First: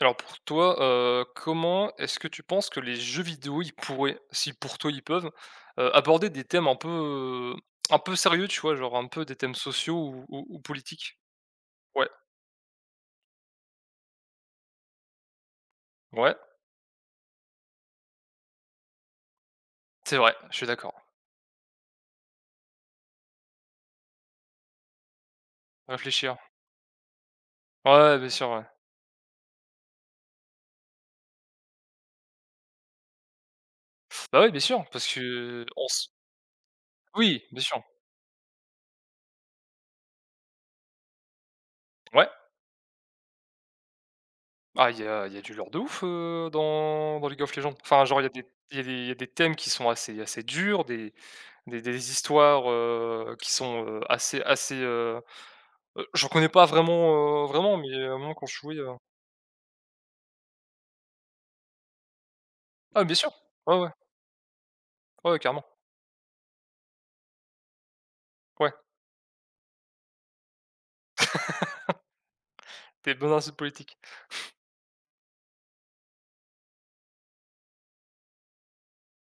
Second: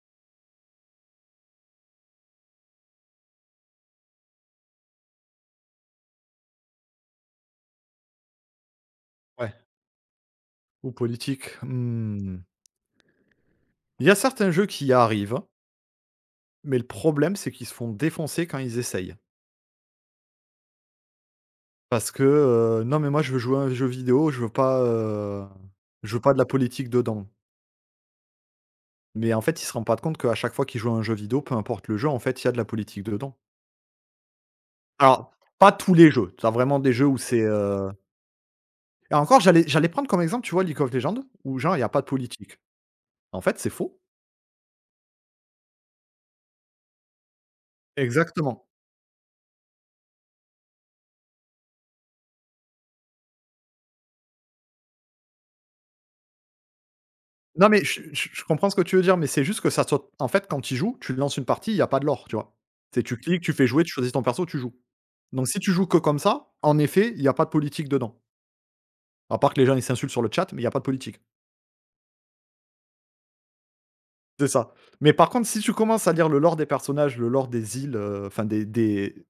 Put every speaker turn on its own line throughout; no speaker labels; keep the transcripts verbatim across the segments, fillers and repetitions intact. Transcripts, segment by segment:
Alors pour toi, heu, comment est-ce que tu penses que les jeux vidéo, ils pourraient, si pour toi ils peuvent, heu, aborder des thèmes un peu, heu, un peu sérieux, tu vois? Genre un peu des thèmes
Ouais,
sociaux ou ou ou
ou
politiques?
politique.
Ouais,
Mmh. Il y a certains jeux qui y arrivent,
ouais,
mais le problème, c'est qu'ils se font défoncer quand ils essayent.
c'est vrai, je suis d'accord.
Parce que, heu, non, mais moi, je veux jouer à un jeu vidéo, je veux pas, heu, je veux pas
Réfléchir.
de la politique dedans.
Ouais, ouais, bien sûr, ouais.
Mais en fait, ils se rendent pas compte qu'à chaque fois qu'ils jouent à un jeu vidéo, peu importe le jeu, en fait, il y a de la politique dedans.
Bah, oui, bien sûr, parce
Alors,
que
pas
on
tous
s
les jeux. T'as vraiment des jeux où c'est,
oui, bien sûr.
heu et encore, j'allais j'allais prendre comme exemple, tu vois, League of Legends, où genre, il y a pas de
Ouais.
politique. En fait, c'est faux.
Ah, il y a il y a du lore de ouf, heu, dans dans League of Legends. Enfin, genre il y a des
Exactement.
il y a des il y a des thèmes qui sont assez assez durs, des des des histoires, heu, qui sont, heu, assez assez, euh, Heu, j'en connais pas vraiment, heu,
Non,
vraiment,
mais
mais
je
heu,
je
moi
je
quand je
comprends
jouais,
ce que
heu
tu veux dire, mais c'est juste que ça soit en fait, quand tu y joues, tu lances une partie, il y a pas de lore, tu vois? C'est
Ah bien
tu
sûr,
cliques, tu fais
ouais,
jouer,
ouais,
tu choisis ton perso, tu joues.
ouais, ouais,
Donc si
carrément,
tu joues que comme ça, en effet, il y a pas de politique dedans.
ouais,
À part que les gens, ils s'insultent sur le chat, mais il y a pas de politique.
des bons insights politiques.
C'est ça. Mais par contre, si tu commences à lire le lore des personnages, le lore des îles, heu, enfin des des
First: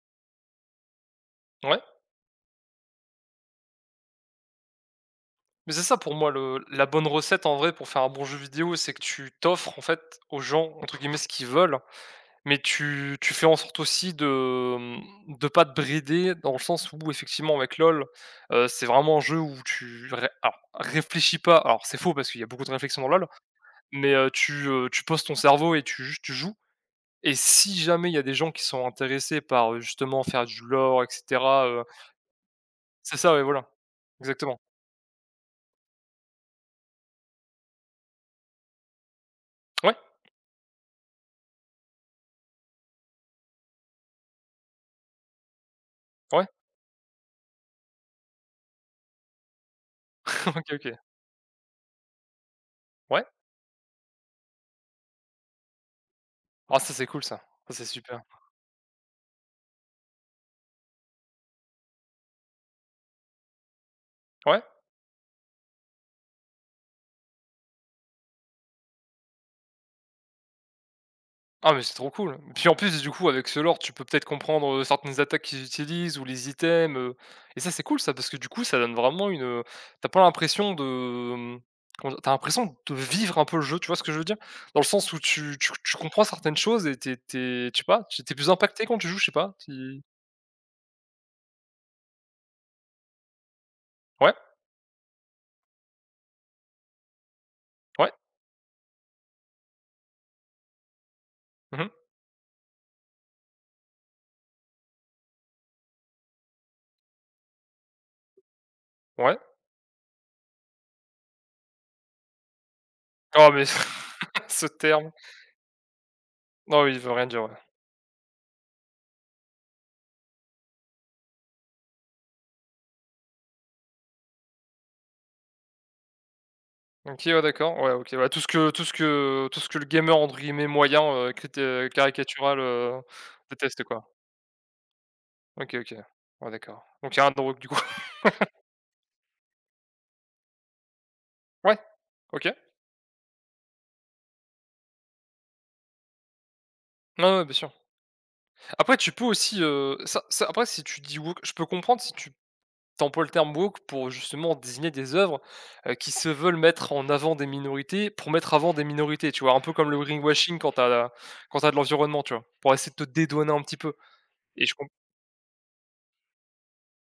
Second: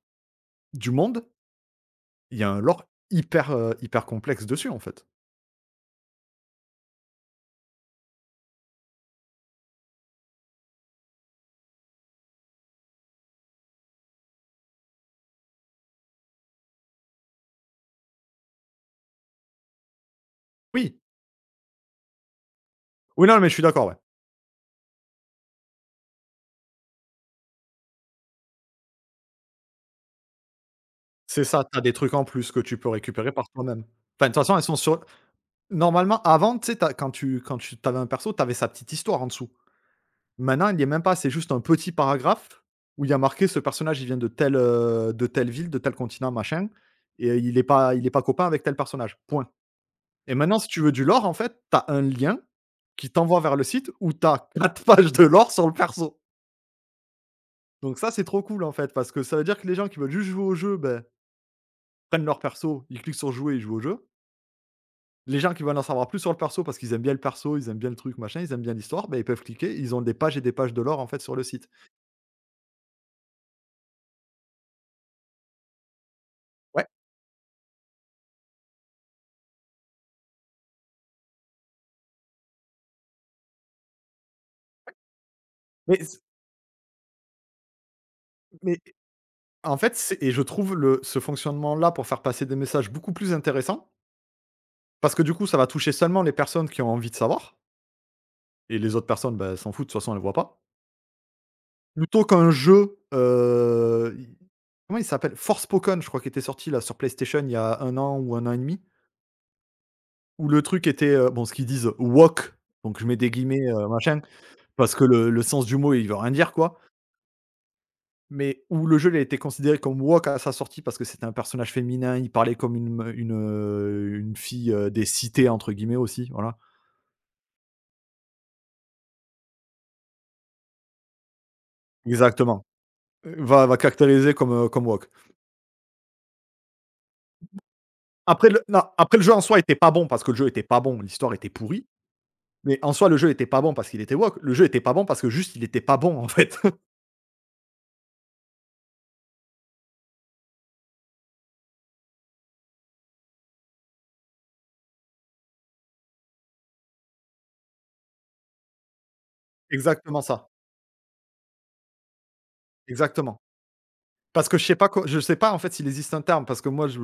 du monde,
Ouais,
il y a un lore hyper, heu, hyper complexe dessus, en fait.
mais c'est ça pour moi le la bonne recette en vrai pour faire un bon jeu vidéo, c'est que tu t'offres en fait aux gens entre guillemets ce qu'ils veulent, mais tu tu fais en sorte aussi de, mmh, de pas te brider dans le sens où effectivement avec LOL, heu, c'est vraiment un jeu où tu ré alors
Oui.
réfléchis pas, alors c'est faux parce qu'il y a beaucoup de réflexion dans
Oui,
LOL,
non, mais je suis d'accord, ouais.
mais heu, tu, heu, tu poses ton cerveau et tu juste tu joues. Et si jamais il y a des gens qui sont intéressés par, heu, justement faire du lore et
C'est
cetera,
ça, t'as
heu
des trucs en plus que tu peux
c'est
récupérer
ça, ouais,
par
voilà.
toi-même. Enfin, de toute façon,
Exactement.
elles sont sur… Normalement, avant, tu sais, tu quand tu quand tu avais un perso, tu avais sa petite histoire en dessous.
Ouais,
Maintenant, il y est même pas, c'est juste un petit paragraphe où il y a marqué: «Ce personnage, il vient de telle, heu, de telle ville, de tel continent,
ouais,
machin et il est pas il est pas copain avec tel personnage», point. Et maintenant, si
OK,
tu veux
OK.
du lore, en fait, tu as un lien qui
Ouais.
t'envoie vers le site où tu as quatre pages de lore sur le perso.
Ah ça, c'est cool ça. Ça, c'est
Donc ça,
super.
c'est trop cool, en fait, parce que ça veut dire que les gens qui veulent juste jouer au jeu, ben, prennent leur perso, ils cliquent sur «Jouer» et ils jouent au jeu.
Ouais.
Les gens qui veulent en savoir plus sur le perso parce qu'ils aiment bien le perso, ils aiment bien le truc, machin, ils aiment bien l'histoire, ben ils peuvent cliquer, ils ont des pages et des pages de lore, en fait, sur le site.
Ah mais c'est trop cool. Puis en plus, du coup, avec ce lore, tu peux peut-être comprendre, heu, certaines attaques qu'ils utilisent ou les
Ouais.
items, heu Et ça, c'est cool ça, parce que du coup, ça donne vraiment une, t'as pas l'impression de, hem, comment dire? Tu l'impression de vivre un peu le jeu, tu vois ce que je veux dire? Dans le sens où tu tu tu
Mais c
comprends certaines choses et t'es t'es tu sais pas, tu es plus
mais
impacté quand tu joues, je sais pas,
en fait,
tu
c'est et je trouve le ce fonctionnement-là pour faire passer des messages beaucoup plus intéressant,
ouais?
parce que du coup, ça va toucher seulement les personnes qui ont envie de savoir
Ouais.
et les autres personnes, ben s'en foutent, de toute façon, elles ne voient pas.
Mmh.
Plutôt qu'un jeu, heu, i comment il s'appelle? Forspoken, je crois qu'il était sorti, là, sur PlayStation il y a un an ou un an et demi,
Ouais.
où le truc était, heu, bon, ce qu'ils disent, woke, donc je mets des
Oh
guillemets,
mais
heu, machin.
ce
Parce que
terme.
le le sens du mot, il veut rien dire, quoi,
Non, oui, il veut rien dire, ouais.
mais où le jeu, il a été considéré comme woke à sa sortie parce que c'était un personnage féminin, il parlait comme une me une, heu, une fille, heu, «des cités» entre guillemets aussi, voilà.
OK, ouais, d'accord. Ouais, OK, ouais, tout ce que tout ce que tout ce que le gamer entre guillemets «moyen», heu, criti heu, caricatural,
Exactement.
heu,
Heu, va va
déteste quoi.
caractériser comme, heu, comme woke.
OK, OK. Ouais, d'accord. Donc il y a un drogue du coup.
Après le non, après le jeu en soi était pas bon parce que le jeu était pas bon, l'histoire était
Ouais,
pourrie,
OK.
mais en soi, le jeu était pas bon parce qu'il était woke, le jeu était pas bon parce que juste, il était pas bon, en fait.
Non, ouais, bien sûr. Après tu peux aussi, heu, ça ça après si tu dis woke je peux comprendre si tu Templeton Book pour justement désigner des œuvres, heu, qui se veulent mettre en avant des minorités, pour mettre avant des minorités, tu vois? Un peu comme le
Exactement ça,
greenwashing quand t'as as quand t'as de l'environnement, tu vois? Pour essayer de te
exactement.
dédouaner un petit peu
Parce que je
et je
sais
comp
pas co je sais pas en fait s'il existe un terme, parce que moi je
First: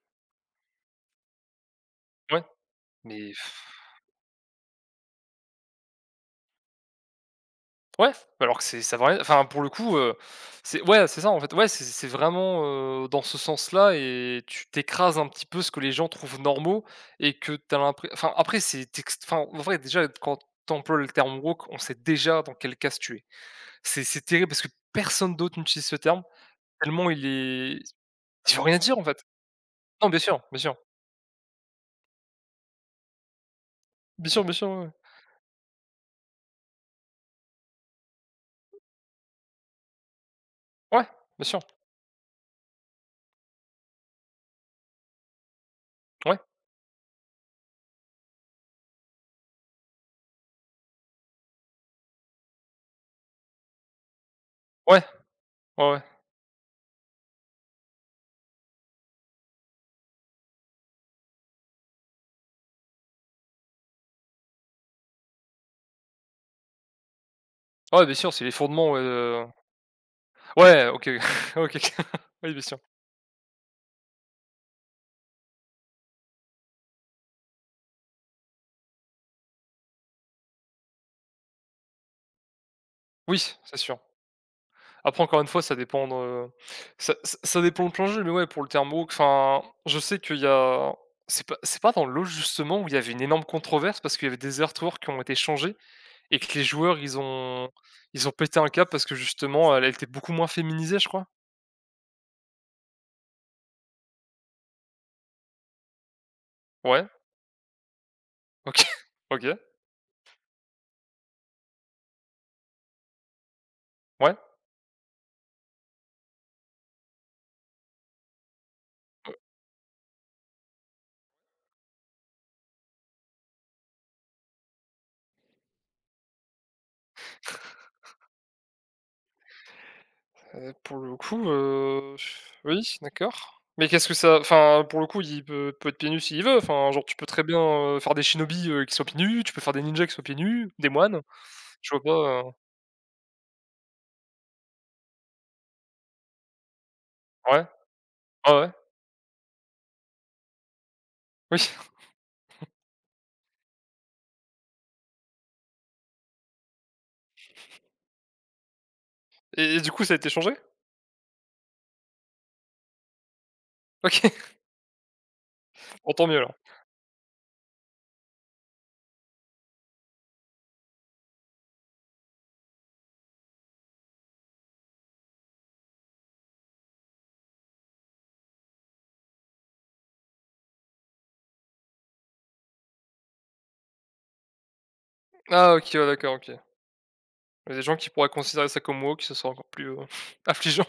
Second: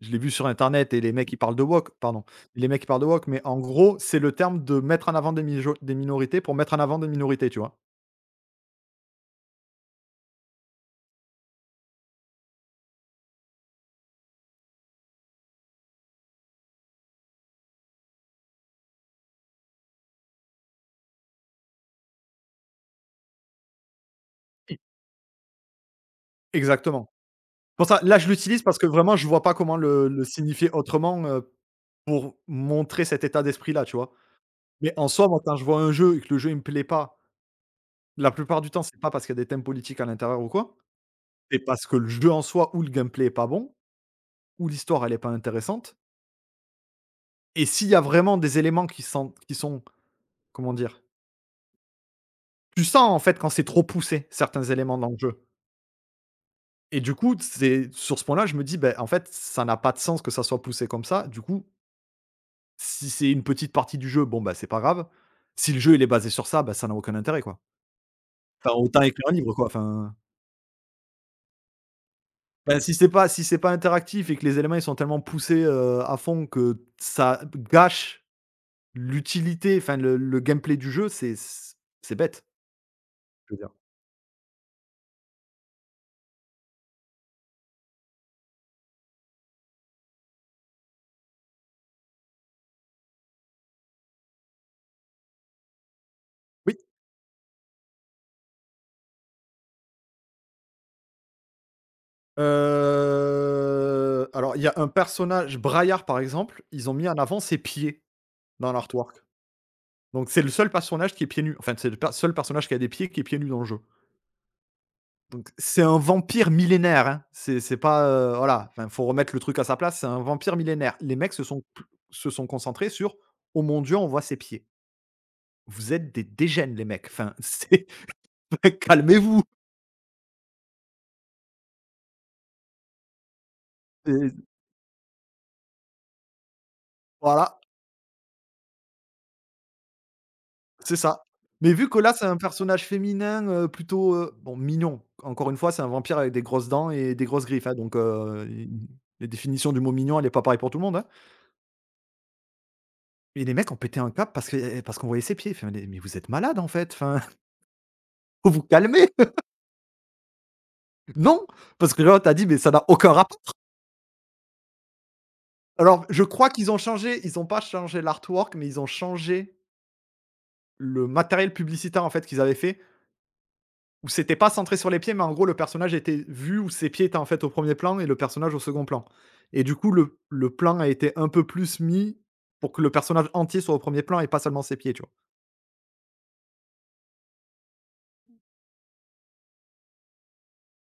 je l'ai vu sur internet et les mecs ils parlent de wok, pardon,
ouais,
les mecs ils parlent de wok,
mais
mais en
pff,
gros, c'est le terme de mettre en avant des mijo des minorités pour mettre en avant des minorités, tu vois?
ouais, alors que c'est ça va rien enfin pour le coup, heu, c'est ouais, c'est ça en fait, ouais, c'est c'est vraiment, heu, dans ce sens-là et tu t'écrases un petit peu ce que les gens trouvent normaux et que t'as l'impression. Enfin après c'est ext enfin en vrai déjà quand t'emploies le terme woke, on sait déjà dans quel cas se tuer. C'est c'est terrible parce que personne d'autre n'utilise ce terme, tellement
Exactement.
il est
Pour ça, là je
il veut
l'utilise parce
rien
que
dire en
vraiment
fait.
je vois pas comment le
Non, bien
le
sûr, bien
signifier
sûr.
autrement, heu, pour montrer cet état d'esprit-là, tu vois?
Bien sûr, bien sûr, ouais,
Mais en soi, moi quand je vois un jeu et que le jeu il me plaît pas, la plupart du temps, c'est pas parce qu'il y a des thèmes politiques à l'intérieur ou quoi,
ouais. Ouais, bien
c'est
sûr.
parce que le jeu en soi ou le gameplay est pas bon, ou l'histoire elle est pas intéressante.
Ouais,
Et s'il y a vraiment des éléments qui sont qui sont comment dire? Tu sens en fait quand c'est trop poussé, certains éléments
ouais,
dans le jeu
ouais, ouais.
et du coup, c'est sur ce point-là, je me dis: ben en fait, ça n'a pas de sens que ça soit poussé comme ça». Du coup, si c'est une petite partie du jeu, bon, bah, c'est pas grave. Si le jeu, il est basé sur ça, bah, ça n'a aucun intérêt, quoi.
Ouais, bien sûr, c'est les
Enfin,
fondements, ouais,
autant écrire un
heu,
livre, quoi, enfin,
Ouais, OK, OK. ok. Oui, bien sûr.
bah, si c'est pas si c'est pas interactif et que les éléments, ils sont tellement poussés, heu, à fond que ça gâche l'utilité, enfin le le gameplay du jeu, c'est c'est bête, je
Oui,
veux dire.
c'est sûr. Après encore une fois, ça dépend de ça ça ça dépend de plein de jeux, mais ouais, pour le terme woke, enfin, je sais qu'il y a c'est pas c'est pas dans l'eau justement où il y avait une énorme controverse parce qu'il y avait des artworks qui ont été changés. Et que les
Oui?
joueurs, ils ont ils ont pété un câble parce que justement, elle elle était beaucoup moins féminisée, je crois?
Heu, alors il y a un personnage Braillard par exemple, ils ont
Ouais,
mis en avant ses pieds dans
OK,
l'artwork.
OK,
Donc c'est le seul personnage qui est pieds nus. Enfin c'est le per seul personnage qui a des pieds qui est pieds nus dans le jeu.
ouais,
Donc c'est un vampire millénaire, hein. C'est c'est pas, heu, voilà, enfin faut remettre le truc à sa place, c'est un vampire millénaire. Les mecs se sont se sont concentrés sur: «Oh mon Dieu, on voit ses pieds». Vous êtes des dégènes les mecs, enfin c'est calmez-vous,
heu, pour le coup, heu, oui, d'accord. Mais qu'est-ce que
c'est
ça enfin, pour le coup, il peut peut être pieds nus s'il veut, enfin, genre, tu peux très bien,
voilà.
heu, faire des shinobi heu, qui sont pieds nus, tu peux faire des ninjas qui sont pieds nus, des
C'est
moines,
ça. Mais
je
vu que
vois
là, c'est un
pas, heu
personnage féminin, heu, plutôt, heu, bon mignon. Encore une fois, c'est un vampire avec des grosses dents et des grosses
ouais,
griffes, hein, donc heu,
ah
i
ouais,
la définition du mot mignon, elle est pas pareille pour tout le monde, hein.
oui
Mais les mecs ont pété un câble parce que, eh, parce qu'on voyait ses pieds. Enfin, mais mais vous êtes malade en fait, enfin, faut vous calmer.
et et du coup, ça a été changé?
Non, parce que l'autre a dit: «Mais ça n'a aucun rapport».
OK,
Alors
bon,
je
tant mieux
crois
alors.
qu'ils ont changé, ils ont pas changé l'artwork, mais ils ont changé le matériel publicitaire en fait qu'ils avaient fait. Où c'était pas centré sur les pieds, mais en gros, le personnage était vu où ses pieds étaient en fait au premier plan et le personnage au second plan. Et du coup, le, le plan a été un peu plus mis pour que le personnage entier soit au premier plan et pas seulement ses pieds, tu vois?
Ah OK, ouais, d'accord, OK. Il y a des gens qui pourraient considérer ça comme woke, ce serait encore plus, heu, affligeant.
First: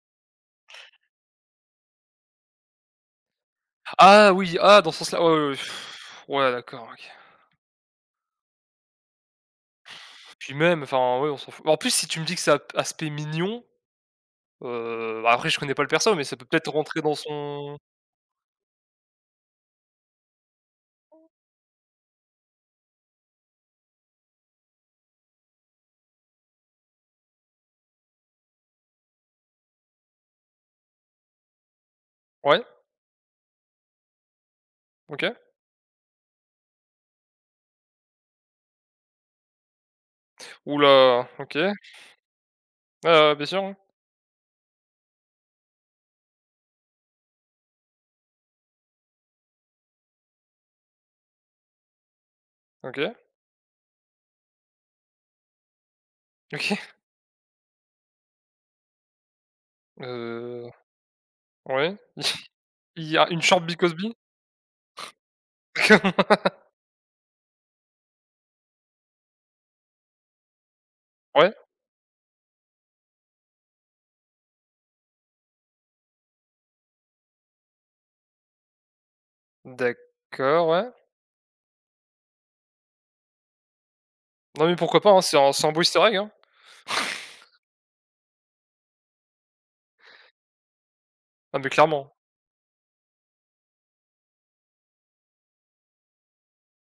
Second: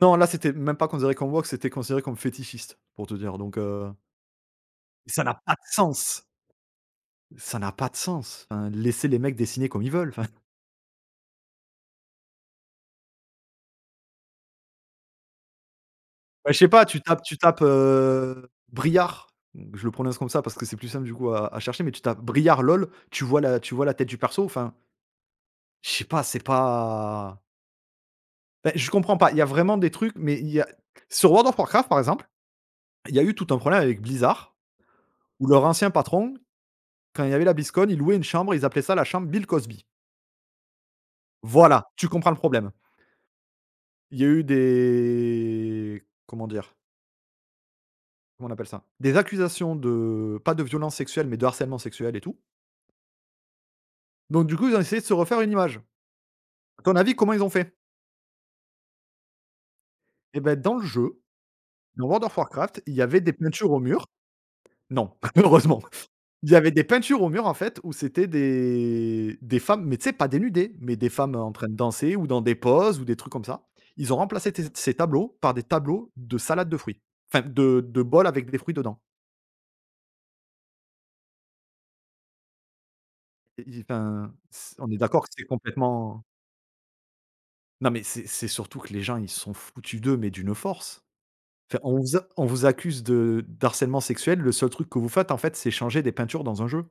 Non, là, c'était même pas considéré comme woke, c'était considéré comme fétichiste, pour te dire. Donc, heu,
Ah oui, ah dans ce sens-là,
ça n'a
ouais, ouais,
pas
ouais.
de sens!
Ouais, d'accord, OK.
Ça n'a pas de sens! Enfin, laissez les mecs dessiner comme ils veulent, enfin.
Puis même, enfin, ouais, on s'en fout. En plus, si tu me dis que c'est ap aspect mignon, heu, bah, après je connais pas le perso, mais ça peut
Bah, je sais
peut-être
pas,
rentrer
tu
dans
tapes tu tapes,
son
heu, Briard, je le prononce comme ça parce que c'est plus simple du coup à à chercher, mais tu tapes Briard LOL, tu vois la tu vois la tête du perso, enfin. Je sais pas, c'est pas bah, je comprends pas. Il y a vraiment des trucs, mais il y a sur World of Warcraft, par exemple,
ouais,
il y a eu tout un problème avec Blizzard,
OK.
où leur ancien patron, quand il y avait la BlizzCon, ils louaient une chambre, ils appelaient ça la chambre Bill Cosby.
Ouh là, OK. Ouais,
Voilà, tu comprends le problème.
ouais, bien sûr, ouais.
Il y a eu des comment dire? Comment on appelle ça? Des accusations de pas de violence sexuelle, mais de harcèlement sexuel et tout.
OK,
Donc du coup, ils ont essayé de se refaire une image.
OK.
À ton avis, comment ils ont fait? Et ben
Heu,
dans le jeu,
ouais.
dans World of Warcraft, il y
Il y
avait
a
des
une Short
peintures
B
au mur.
Cosby?
Non, heureusement. Il y avait des peintures au mur, en fait, où c'était des des femmes, mais tu sais, pas dénudées, mais des femmes en
Ouais,
train de danser ou dans des poses ou des trucs comme ça. Ils ont remplacé tes ces tableaux par des tableaux de salade de fruits, enfin de de bols avec des fruits dedans.
d'accord, ouais.
Et i enfin,
Non, mais
c on est
pourquoi pas, hein,
d'accord que
c'est
c'est
un c'est un beau easter egg,
complètement…
hein.
Non, mais c'est c'est surtout que les gens, ils sont foutus d'eux, mais d'une force.
Ah, mais
Enfin, on
clairement.
vous a on vous accuse de d'harcèlement sexuel, le seul truc que vous faites, en fait, c'est changer des peintures dans un jeu.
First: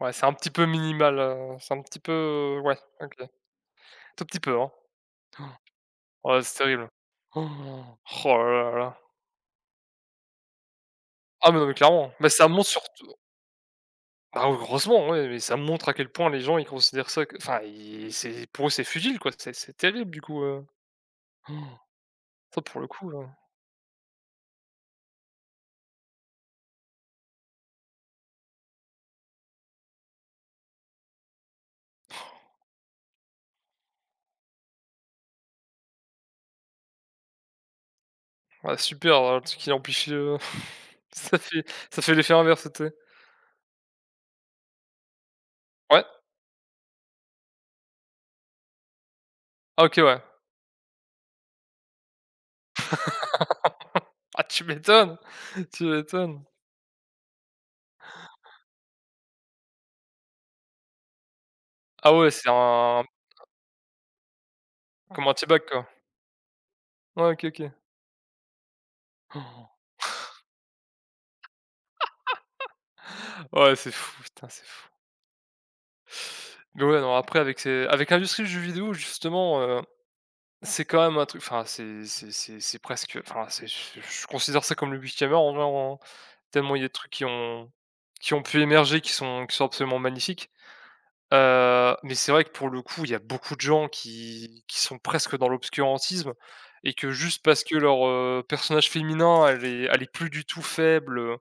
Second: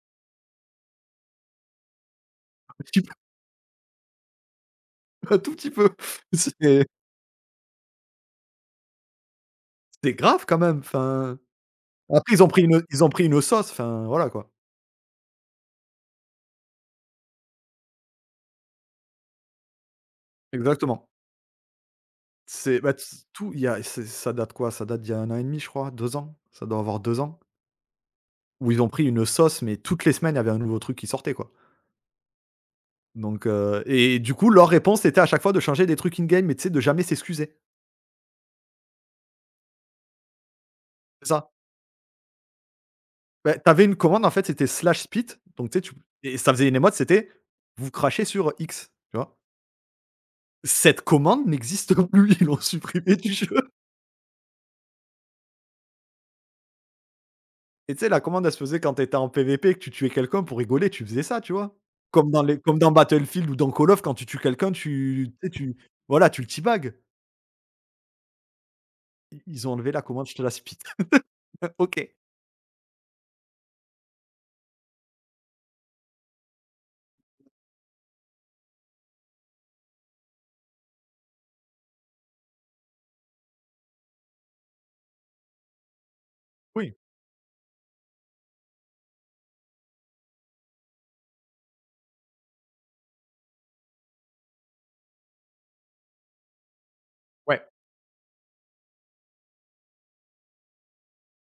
Ouais, c'est un petit peu minimal, heu, c'est un petit peu ouais,
Un petit peu,
OK. Tout petit peu, hein.
un tout petit peu.
Ouais, c'est
C'est
terrible. Oh oh là là là.
c'est grave quand même, enfin…
Ah mais non, mais clairement. Mais
Après ils
ça
ont pris
montre
une ils ont
surtout
pris une sauce, enfin voilà
bah,
quoi.
heureusement, ouais, mais ça montre à quel point les gens ils considèrent ça que enfin ils c'est pour eux c'est futile quoi, c'est c'est terrible du coup, heu.
Exactement.
Ça pour
C'est
le
bah, ts
coup, là.
tout il y a c'est ça date quoi? Ça date d'il y a un an et demi je crois, deux ans. Ça doit avoir deux ans, où ils ont pris une sauce, mais toutes les semaines, il y avait un nouveau truc qui sortait quoi. Donc heu et du coup, leur réponse était à chaque fois de changer des trucs in game, mais tu sais, de jamais s'excuser.
Ah super, heu, le truc qui amplifie, heu,
C'est
ça
ça.
fait ça fait l'effet inverse, tu sais?
Bah, tu une commande en fait, c'était slash spit, donc tu sais, tu
Ouais?
et ça faisait une émote, c'était: «Vous crachez sur X», tu vois?
Ah OK, ouais.
Cette commande n'existe plus, ils l'ont supprimée du jeu.
Ah tu m'étonnes, tu m'étonnes.
Et tu sais, la commande, elle se faisait quand t'étais en P V P et que tu tuais quelqu'un pour rigoler, tu faisais ça, tu vois?
Ah ouais,
Comme dans
c'est
les comme dans
un
Battlefield ou dans Call of, quand tu tues quelqu'un,
comme
tu
un
tu sais,
t-bag
tu
quoi.
voilà, tu le teabag.
Ouais, OK, OK.
I Ils ont enlevé la commande, je te la spit. OK.
Oh, ouais, c'est fou, putain, c'est fou. Mais ouais, non, après avec ces avec l'industrie du jeu vidéo justement, heu c'est quand même un truc enfin c'est c'est c'est c'est presque enfin c'est je je considère ça comme le Warhammer en vrai, en tellement il y a des
Oui,
trucs qui ont qui ont pu émerger qui sont qui sont absolument magnifiques. Heu, mais c'est vrai que pour le coup, il y a beaucoup de gens qui qui sont presque dans l'obscurantisme et que juste
ouais,
parce que leur, heu, personnage féminin, elle est elle est plus du tout faible, heu,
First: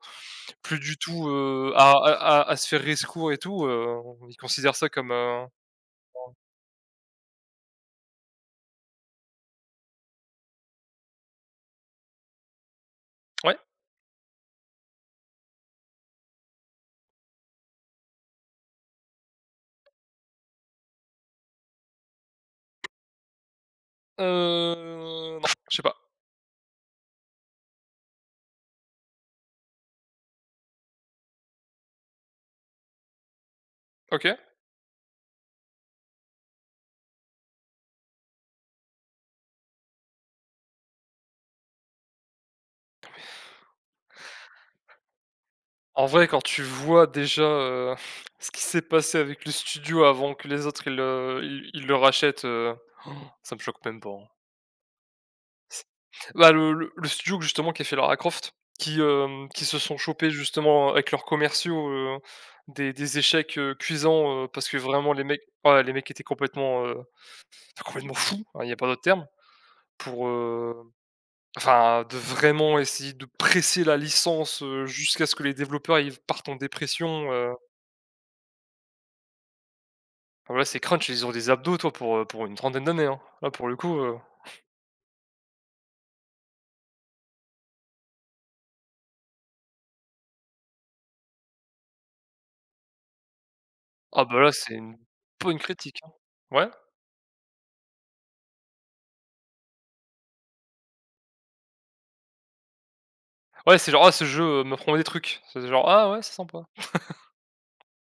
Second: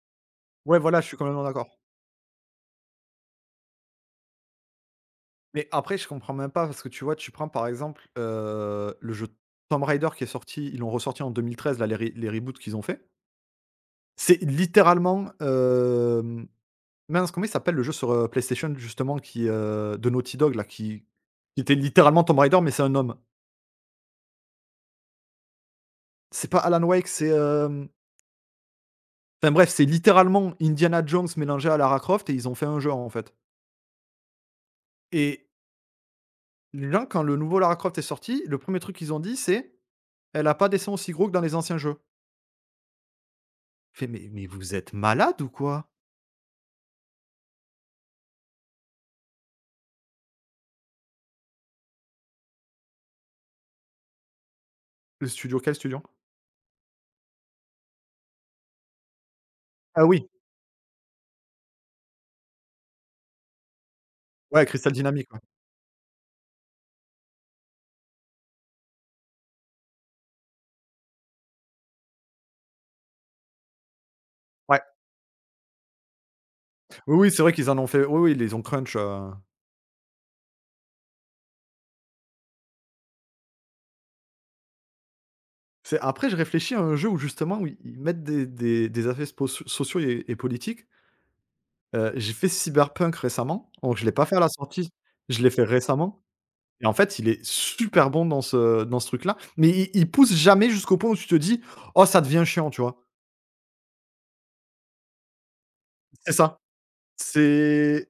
plus
ouais,
du
voilà, je suis
tout,
complètement d'accord.
heu, à à à à se faire rescourir et tout, heu, ils considèrent ça comme, heu
Mais après, je comprends même pas parce que tu vois, tu prends par exemple, heu, le jeu Tomb Raider qui est sorti, ils l'ont ressorti en deux mille treize là, les re les reboots qu'ils ont fait.
ouais,
C'est littéralement, euh, mince, comment il s'appelle le jeu sur, heu, PlayStation justement qui, heu, de Naughty Dog là, qui qui était littéralement Tomb Raider, mais c'est un homme.
heu, non, je sais pas.
C'est pas Alan Wake, c'est, hem, enfin bref, c'est littéralement Indiana Jones mélangé à Lara Croft et ils ont fait un jeu en fait.
OK.
Et les gens quand le nouveau Lara Croft est sorti, le premier truc qu'ils ont dit c'est: «Elle a pas des seins aussi gros que dans les anciens jeux». Je «Mais mais vous êtes malade ou quoi ?»
En vrai, quand tu vois déjà, heu, ce qui s'est passé avec le studio avant que les autres ils le ils ils le rachètent, heu, ça me choque même pas, hein.
Le studio quel studio?
Bah, le le le studio justement qui a fait Lara Croft, qui, hem, qui se sont
Ah oui,
chopés justement avec leurs commerciaux, heu, des des échecs, heu, cuisants, heu,
ouais,
parce que
Crystal
vraiment les
Dynamics, ouais.
mecs ouais, les mecs étaient complètement, heu, complètement fous, hein, il y a pas d'autre terme, pour, heu, enfin de vraiment essayer de presser la licence,
Ouais.
heu, jusqu'à ce que les développeurs ils partent en
Oui,
dépression.
oui, c'est vrai qu'ils en ont fait oui, oui, ils les ont crunch, heu
Ah bah, là, c'est crunch, ils ont des abdos, toi, pour, heu, pour une trentaine d'années, hein. Là, pour le coup, heu,
c'est après je réfléchis à un jeu où justement où ils mettent des des des aspects spo sociaux et et politiques. Heu, j'ai fait Cyberpunk récemment, donc je l'ai
ah
pas fait
bah,
à la
là, c'est
sortie,
une
je l'ai
bonne
fait
critique, hein.
récemment
Ouais?
et en fait il est super bon dans ce dans ce truc-là, mais il il pousse jamais jusqu'au point où tu te dis: «Oh ça devient chiant», tu vois?
Ouais, c'est genre: «Ah ce jeu, euh, me m'apprend des trucs». C'est genre: «Ah ouais,
C'est
c'est
ça,
sympa».
c'est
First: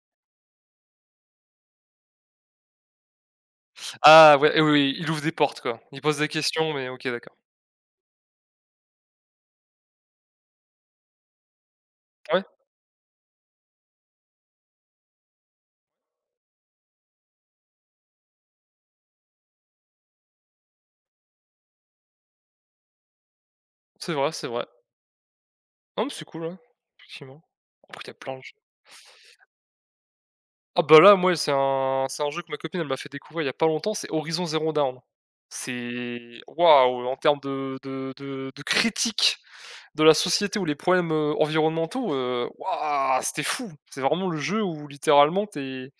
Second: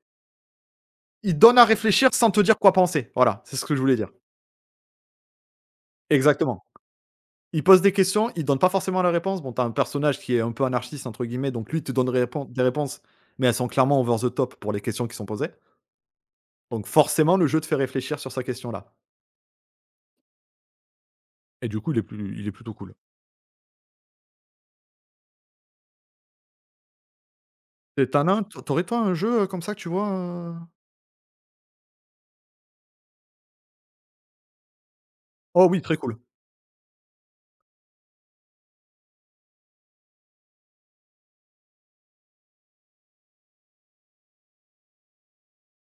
il donne à réfléchir sans te dire quoi penser, voilà, c'est ce que je voulais dire.
Ah ouais, eh oui, oui, il ouvre des portes, quoi. Il pose des
Exactement.
questions, mais OK, d'accord.
Ils posent des questions, ils donnent pas forcément la réponse. Bon, t'as un personnage qui est un peu anarchiste, entre guillemets, donc lui, il te donne des
Ouais,
répons- des réponses, mais elles sont clairement over the top pour les questions qui sont posées. Donc forcément, le jeu te fait réfléchir sur sa question-là. Et du coup, il est, plus, il est plutôt cool.
c'est vrai, c'est vrai. Non, mais c'est cool, ouais, effectivement. Après, il y
Et
a
t'en as
plein de
un- t- t'aurais pas un jeu euh, comme ça que tu vois euh
ah bah là, moi, c'est un c'est un jeu que ma copine, elle m'a fait découvrir il y a pas longtemps, c'est Horizon Zero Dawn.
oh oui, très cool.
C'est waouh, en termes de de de de critique de la société ou les problèmes, heu, environnementaux, heu, waouh, c'était fou! C'est vraiment le jeu où littéralement t'es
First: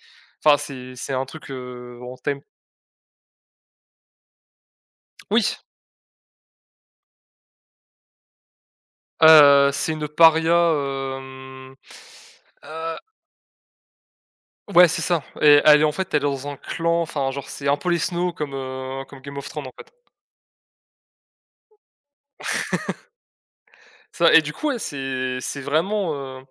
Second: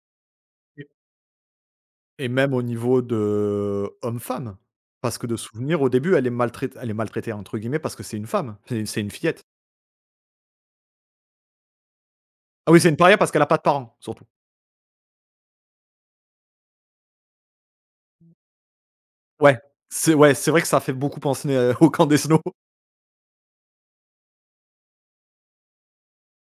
enfin
Et
c'est c'est un truc, heu, en
et
thème
même au niveau de euh, homme-femme. Parce que de
oui,
souvenir, au début, elle est maltraitée, elle est maltraitée entre guillemets, parce que c'est une femme, c'est c'est une fillette.
heu, c'est une paria, hem,
Ah oui, c'est
heu,
une paria parce qu'elle a pas de parents, surtout.
ouais, c'est ça et elle est en fait, elle est dans un clan, enfin genre c'est un peu les Snow comme, heu, comme Game of
Ouais,
Thrones en fait.
c'est ouais, c'est vrai que ça fait beaucoup penser euh, au camp des snow.
Ça et du coup, ouais, c'est c'est vraiment, heu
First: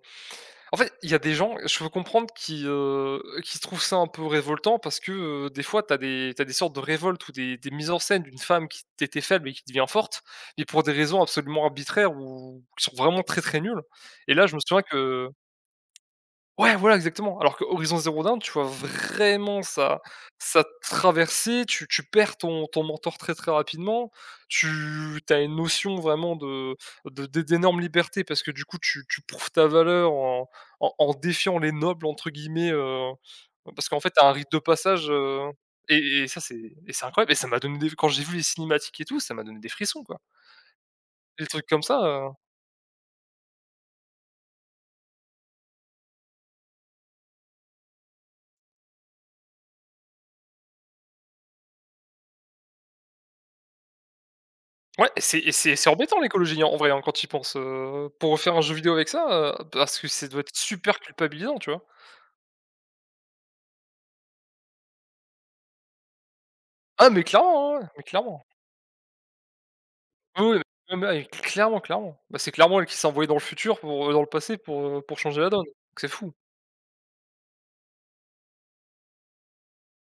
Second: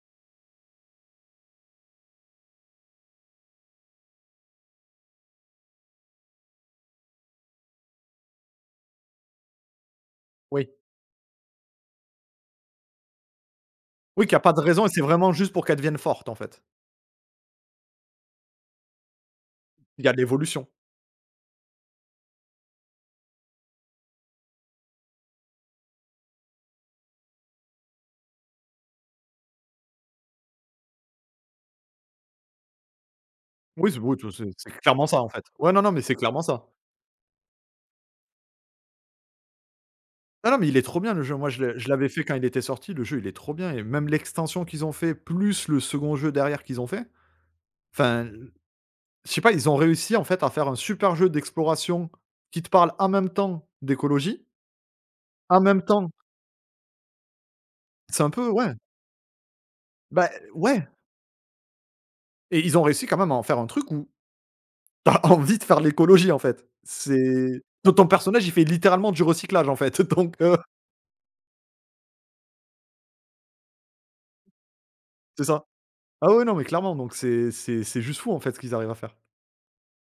en fait, il y a des gens, je peux comprendre qui, heu, qui trouvent ça un peu révoltant parce que, heu, des fois, tu as des t'as des sortes de révoltes ou des des mises en scène d'une femme qui était faible et qui devient forte, mais
Oui.
pour des raisons absolument arbitraires ou qui sont vraiment très, très nulles
Oui, qu'il
et
y a
là,
pas
je me
de
souviens
raison et c'est
que
vraiment juste pour qu'elle devienne forte, en fait.
ouais, voilà, exactement. Alors que Horizon Zero Dawn, tu vois vraiment ça,
Il y a de
ça
l'évolution.
traversée, tu tu perds ton ton mentor très, très rapidement. Tu tu as une notion vraiment de de d'é d'énorme liberté parce que du coup tu tu prouves ta valeur en en en «défiant les nobles» entre guillemets, heu, parce
Oui, c'est
qu'en fait
oui,
t'as
tu
un
c'est
rite de
c'est clairement
passage,
ça, en fait.
heu
Ouais, non, non, mais c'est
et et ça
clairement
c'est
ça.
et c'est incroyable et ça m'a donné des quand j'ai vu les cinématiques et tout, ça m'a donné des frissons, quoi.
Non, non, mais il est trop bien le jeu.
Des
Moi, je
trucs
l'ai
comme
je
ça,
l'avais fait
heu
quand il était sorti, le jeu, il est trop bien et même l'extension qu'ils ont fait, plus le second jeu derrière qu'ils ont fait, enfin, je sais pas, ils ont réussi, en fait, à faire un super jeu d'exploration qui te parle en même temps d'écologie,
ouais, c'est et
en
c'est
même
c'est
temps
embêtant l'écologie, hein, en vrai, hein, quand tu y penses, heu,
c'est
pour
un peu
refaire un
ouais,
jeu vidéo avec ça, heu, parce que ça
bah,
doit être
ouais
super culpabilisant, tu vois?
et ils ont réussi quand même à en faire un truc où tu as envie de faire l'écologie, en fait.
Ah mais
C'est
clairement, ouais, ouais,
ton
mais
ton
clairement.
personnage, il fait littéralement du recyclage, en fait, donc
Oui,
heu,
oui, non, mais mais clairement, clairement. Bah, c'est clairement elle qui s'est envoyée dans le futur pour, euh, dans le passé pour, heu, pour changer
c'est
la donne.
ça.
Donc C'est fou.
Ah ouais non, mais clairement, donc c'est c'est c'est juste fou, en fait, ce qu'ils arrivent à faire.